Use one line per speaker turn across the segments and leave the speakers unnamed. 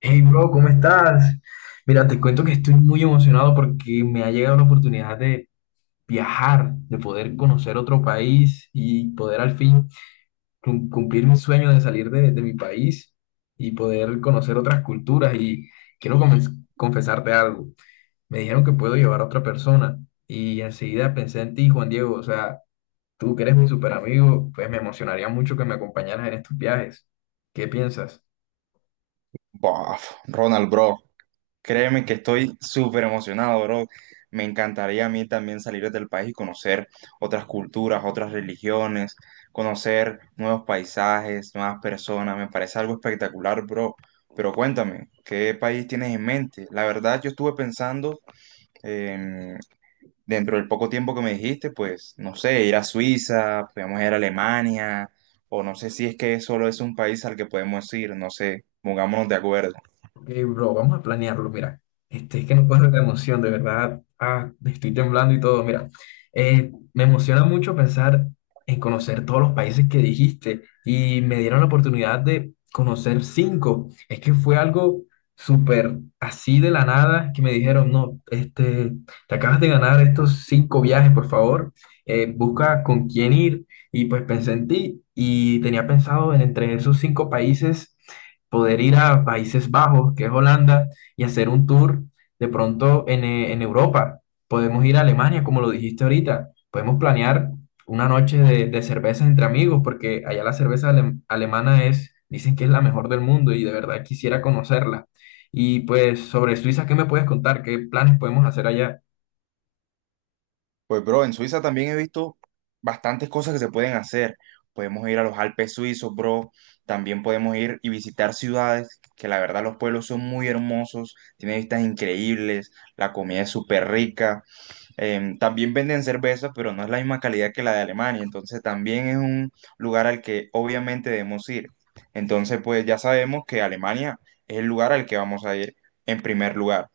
Hey, bro, ¿cómo estás? Mira, te cuento que estoy muy emocionado porque me ha llegado la oportunidad de viajar, de poder conocer otro país y poder al fin cumplir mi sueño de salir de mi país y poder conocer otras culturas. Y quiero confesarte algo. Me dijeron que puedo llevar a otra persona y enseguida pensé en ti, Juan Diego. O sea, tú que eres mi super amigo, pues me emocionaría mucho que me acompañaras en estos viajes. ¿Qué piensas?
Bof, Ronald, bro, créeme que estoy súper emocionado, bro. Me encantaría a mí también salir del país y conocer otras culturas, otras religiones, conocer nuevos paisajes, nuevas personas. Me parece algo espectacular, bro. Pero cuéntame, ¿qué país tienes en mente? La verdad, yo estuve pensando, em, dentro del poco tiempo que me dijiste, pues, no sé, ir a Suiza, podemos ir a Alemania, o no sé si es que solo es un país al que podemos ir, no sé, pongámonos de acuerdo.
Ok, bro, vamos a planearlo, mira. Es que no puedo de la emoción, de verdad. Ah, estoy temblando y todo, mira. Me emociona mucho pensar en conocer todos los países que dijiste y me dieron la oportunidad de conocer cinco. Es que fue algo súper así de la nada que me dijeron, no, te acabas de ganar estos cinco viajes, por favor. Busca con quién ir. Y pues pensé en ti y tenía pensado en entre esos cinco países poder ir a Países Bajos, que es Holanda, y hacer un tour de pronto en Europa. Podemos ir a Alemania, como lo dijiste ahorita. Podemos planear una noche de cervezas entre amigos, porque allá la cerveza alemana es, dicen que es la mejor del mundo y de verdad quisiera conocerla. Y pues sobre Suiza, ¿qué me puedes contar? ¿Qué planes podemos hacer allá?
Pues bro, en Suiza también he visto bastantes cosas que se pueden hacer. Podemos ir a los Alpes suizos, bro. También podemos ir y visitar ciudades que la verdad los pueblos son muy hermosos, tienen vistas increíbles, la comida es súper rica. También venden cerveza, pero no es la misma calidad que la de Alemania. Entonces también es un lugar al que obviamente debemos ir. Entonces pues ya sabemos que Alemania es el lugar al que vamos a ir en primer lugar.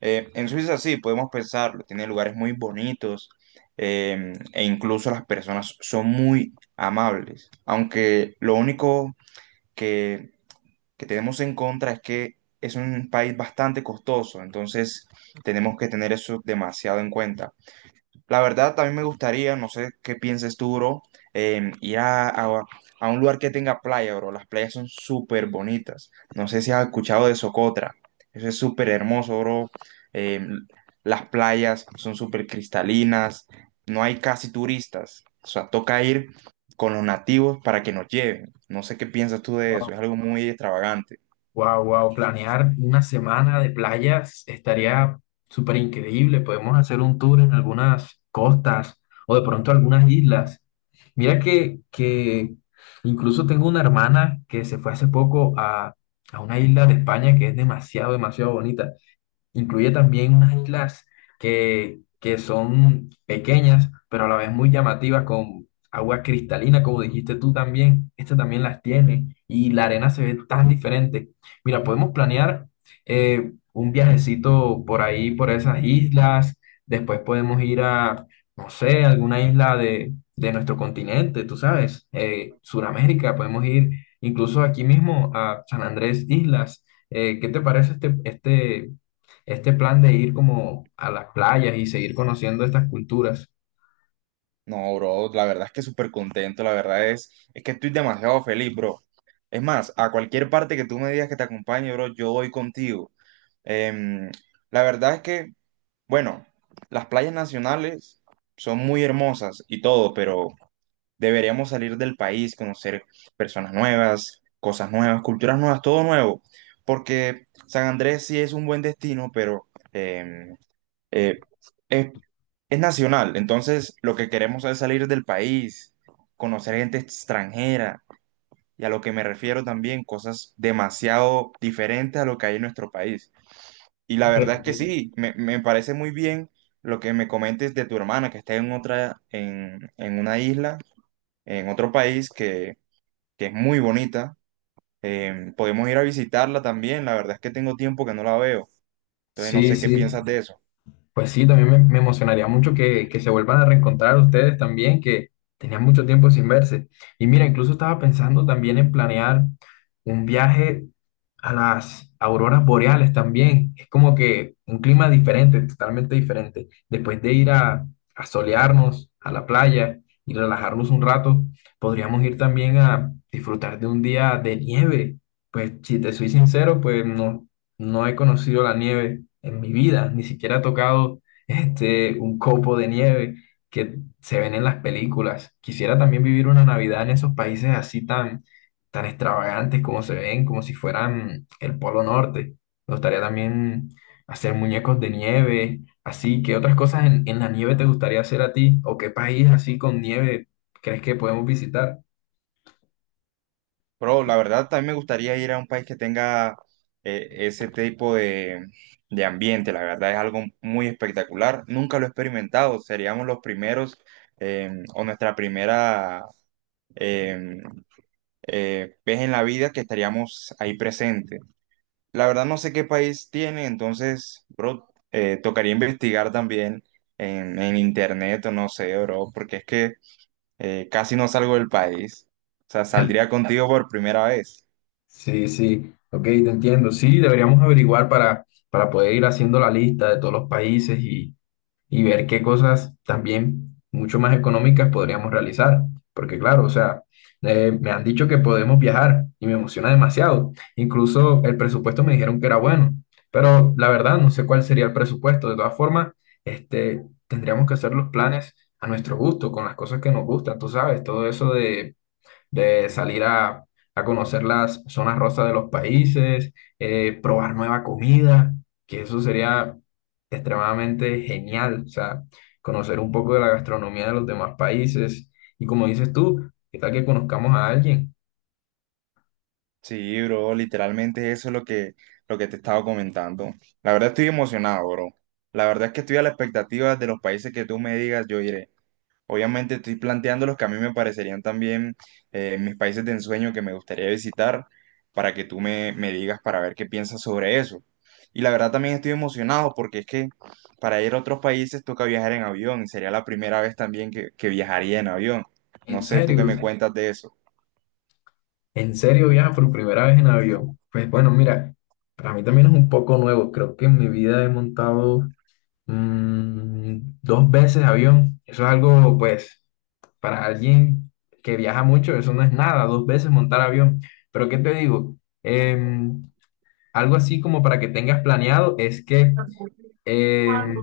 En Suiza sí, podemos pensarlo, tiene lugares muy bonitos e incluso las personas son muy amables, aunque lo único que, que tenemos en contra es que es un país bastante costoso, entonces tenemos que tener eso demasiado en cuenta. La verdad, también me gustaría, no sé qué pienses tú, bro, ir a un lugar que tenga playa, bro. Las playas son súper bonitas. No sé si has escuchado de Socotra. Eso es súper hermoso, bro. Em, las playas son súper cristalinas. No hay casi turistas. O sea, toca ir con los nativos para que nos lleven. No sé qué piensas tú de eso. Es algo muy extravagante.
Wow, wow, planear una semana de playas estaría súper increíble. Podemos hacer un tour en algunas costas o de pronto algunas islas. Mira que incluso tengo una hermana que se fue hace poco a una isla de España que es demasiado, demasiado bonita. Incluye también unas islas que son pequeñas, pero a la vez muy llamativas, con agua cristalina, como dijiste tú también. Este también las tiene y la arena se ve tan diferente. Mira, podemos planear un viajecito por ahí, por esas islas. Después podemos ir a, no sé, alguna isla de nuestro continente, tú sabes, Sudamérica. Podemos ir incluso aquí mismo a San Andrés Islas. ¿Qué te parece este plan de ir como a las playas y seguir conociendo estas culturas?
No, bro, la verdad es que súper contento, la verdad es que estoy demasiado feliz, bro. Es más, a cualquier parte que tú me digas que te acompañe, bro, yo voy contigo. Em, la verdad es que, bueno, las playas nacionales son muy hermosas y todo, pero deberíamos salir del país, conocer personas nuevas, cosas nuevas, culturas nuevas, todo nuevo, porque San Andrés sí es un buen destino, pero em, eh, es nacional, entonces lo que queremos es salir del país, conocer gente extranjera y a lo que me refiero también, cosas demasiado diferentes a lo que hay en nuestro país. Y la
Ok,
verdad es
ok.
que sí, me parece muy bien lo que me comentes de tu hermana que está en otra, en una isla, en otro país que es muy bonita. Podemos ir a visitarla también, la verdad es que tengo tiempo que no la veo, entonces no
Sí,
sé qué
sí.
piensas de eso.
Pues sí, también me emocionaría mucho que se vuelvan a reencontrar ustedes también, que tenían mucho tiempo sin verse. Y mira, incluso estaba pensando también en planear un viaje a las auroras boreales también. Es como que un clima diferente, totalmente diferente. Después de ir a, solearnos a la playa y relajarnos un rato, podríamos ir también a disfrutar de un día de nieve. Pues si te soy sincero, pues no, no he conocido la nieve en mi vida, ni siquiera he tocado un copo de nieve que se ven en las películas. Quisiera también vivir una Navidad en esos países así tan, tan extravagantes como se ven, como si fueran el Polo Norte. Me gustaría también hacer muñecos de nieve, así. ¿Qué otras cosas en la nieve te gustaría hacer a ti? ¿O qué país así con nieve crees que podemos visitar?
Pero la verdad también me gustaría ir a un país que tenga ese tipo de ambiente. La verdad es algo muy espectacular. Nunca lo he experimentado. Seríamos los primeros o nuestra primera eh, vez en la vida que estaríamos ahí presentes. La verdad no sé qué país tiene, entonces, bro, tocaría investigar también en internet o no sé, bro, porque es que casi no salgo del país. O sea, saldría contigo por primera vez.
Sí, sí, ok, te entiendo. Sí, deberíamos averiguar para poder ir haciendo la lista de todos los países y ver qué cosas también mucho más económicas podríamos realizar. Porque claro, o sea, me han dicho que podemos viajar y me emociona demasiado. Incluso el presupuesto me dijeron que era bueno, pero la verdad no sé cuál sería el presupuesto. De todas formas, este, tendríamos que hacer los planes a nuestro gusto, con las cosas que nos gustan, tú sabes, todo eso de salir a, conocer las zonas rosas de los países, probar nueva comida, que eso sería extremadamente genial, o sea, conocer un poco de la gastronomía de los demás países. Y como dices tú, ¿qué tal que conozcamos a alguien?
Sí, bro, literalmente eso es lo que te estaba comentando. La verdad estoy emocionado, bro. La verdad es que estoy a la expectativa de los países que tú me digas, yo iré. Obviamente estoy planteando los que a mí me parecerían también mis países de ensueño que me gustaría visitar para que tú me digas para ver qué piensas sobre eso. Y la verdad también estoy emocionado porque es que para ir a otros países toca viajar en avión. Sería la primera vez también que viajaría en avión. No
En
sé tú qué me
serio,
cuentas de eso.
en serio viaja por primera vez en avión. Pues bueno, mira, para mí también es un poco nuevo, creo que en mi vida he montado dos veces avión. Eso es algo, pues, para alguien que viaja mucho, eso no es nada, dos veces montar avión. Pero ¿qué te digo? Em, Algo así como para que tengas planeado es que eh,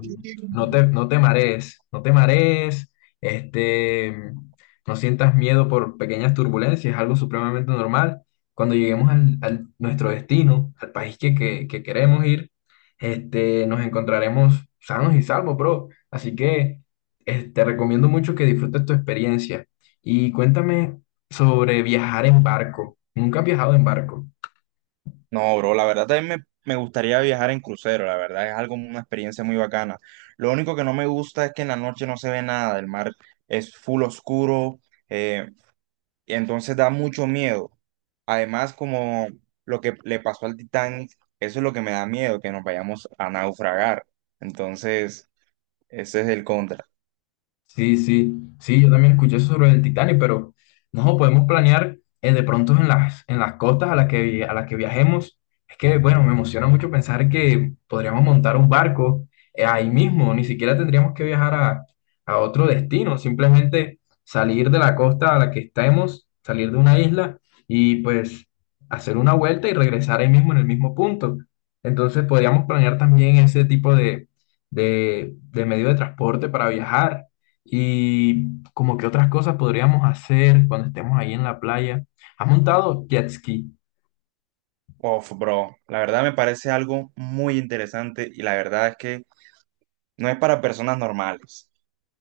no te marees, no te marees, este, no sientas miedo por pequeñas turbulencias, es algo supremamente normal. Cuando lleguemos nuestro destino, al país que queremos ir, nos encontraremos sanos y salvos, bro. Así que te recomiendo mucho que disfrutes tu experiencia. Y cuéntame sobre viajar en barco. Nunca has viajado en barco.
No, bro, la verdad también me gustaría viajar en crucero, la verdad es algo, una experiencia muy bacana. Lo único que no me gusta es que en la noche no se ve nada, el mar es full oscuro, eh, y entonces da mucho miedo. Además, como lo que le pasó al Titanic, eso es lo que me da miedo, que nos vayamos a naufragar. Entonces, ese es el contra.
Sí, sí, sí, yo también escuché eso sobre el Titanic, pero no podemos planear de pronto en las, costas a las que viajemos. Es que, bueno, me emociona mucho pensar que podríamos montar un barco ahí mismo, ni siquiera tendríamos que viajar a otro destino, simplemente salir de la costa a la que estemos, salir de una isla y pues hacer una vuelta y regresar ahí mismo en el mismo punto. Entonces podríamos planear también ese tipo de medio de transporte para viajar y como que otras cosas podríamos hacer cuando estemos ahí en la playa. ¿Has montado jet ski?
Uf, bro, la verdad me parece algo muy interesante y la verdad es que no es para personas normales.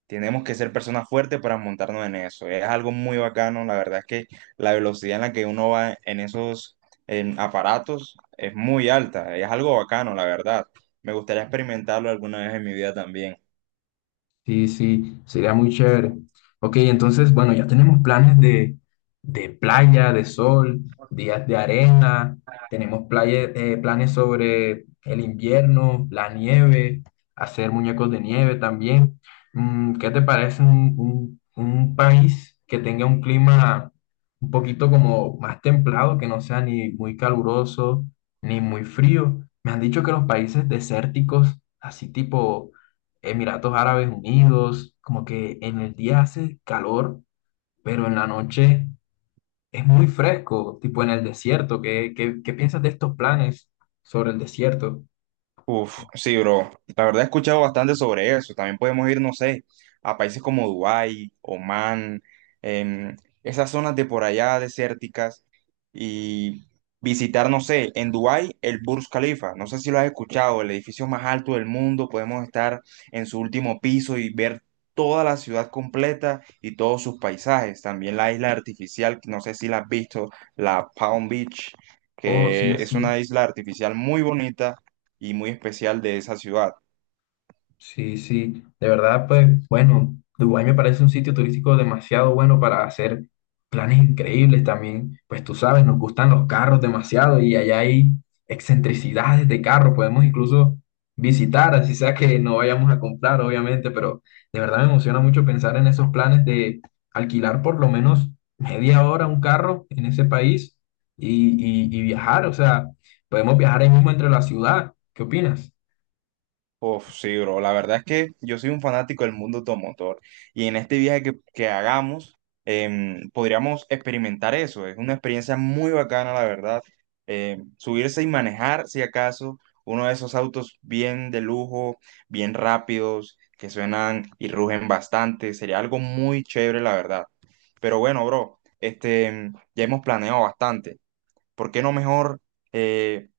Tenemos que ser personas fuertes para montarnos en eso. Es algo muy bacano. La verdad es que la velocidad en la que uno va en esos en aparatos es muy alta. Es algo bacano, la verdad. Me gustaría experimentarlo alguna vez en mi vida también.
Sí, sí, sería muy chévere. Ok, entonces, bueno, ya tenemos planes de playa, de sol, días de arena, tenemos planes sobre el invierno, la nieve, hacer muñecos de nieve también. ¿Qué te parece un país que tenga un clima un poquito como más templado, que no sea ni muy caluroso ni muy frío? Me han dicho que los países desérticos, así tipo… Emiratos Árabes Unidos, como que en el día hace calor, pero en la noche es muy fresco, tipo en el desierto. ¿Qué, qué, qué piensas de estos planes sobre el desierto?
Uf, sí, bro. La verdad he escuchado bastante sobre eso. También podemos ir, no sé, a países como Dubái, Omán, em, esas zonas de por allá desérticas y visitar, no sé, en Dubái el Burj Khalifa. No sé si lo has escuchado, el edificio más alto del mundo. Podemos estar en su último piso y ver toda la ciudad completa y todos sus paisajes. También la isla artificial, no sé si la has visto, la Palm Beach,
Oh, sí,
que es
sí.
una isla artificial muy bonita y muy especial de esa ciudad.
Sí, sí, de verdad, pues bueno, Dubái me parece un sitio turístico demasiado bueno para hacer planes increíbles también. Pues tú sabes, nos gustan los carros demasiado y allá hay excentricidades de carros, podemos incluso visitar, así sea que no vayamos a comprar, obviamente, pero de verdad me emociona mucho pensar en esos planes de alquilar por lo menos media hora un carro en ese país y viajar, o sea, podemos viajar ahí mismo entre la ciudad. ¿Qué opinas?
Uf, sí, bro, la verdad es que yo soy un fanático del mundo automotor y en este viaje que hagamos, podríamos experimentar eso. Es una experiencia muy bacana, la verdad. Subirse y manejar, si acaso, uno de esos autos bien de lujo, bien rápidos, que suenan y rugen bastante. Sería algo muy chévere, la verdad. Pero bueno, bro, este, ya hemos planeado bastante. ¿Por qué no mejor... eh,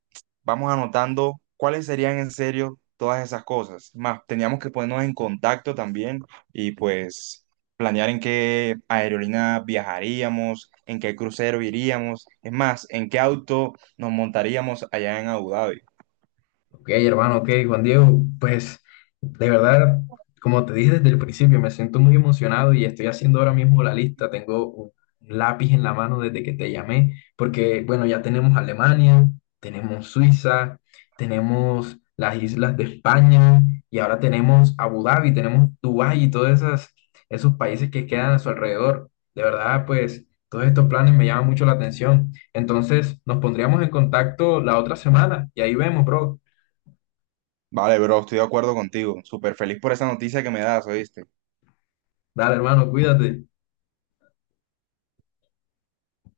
vamos anotando cuáles serían en serio todas esas cosas. Más, teníamos que ponernos en contacto también y pues planear en qué aerolínea viajaríamos, en qué crucero iríamos, es más, en qué auto nos montaríamos allá en Abu Dhabi.
Ok, hermano, ok, Juan Diego, pues de verdad, como te dije desde el principio, me siento muy emocionado y estoy haciendo ahora mismo la lista. Tengo un lápiz en la mano desde que te llamé, porque bueno, ya tenemos Alemania, tenemos Suiza, tenemos las islas de España y ahora tenemos Abu Dhabi, tenemos Dubái y todos esos países que quedan a su alrededor. De verdad, pues todos estos planes me llaman mucho la atención. Entonces, nos pondríamos en contacto la otra semana y ahí vemos, bro.
Vale, bro, estoy de acuerdo contigo. Súper feliz por esa noticia que me das, ¿oíste?
Dale, hermano, cuídate.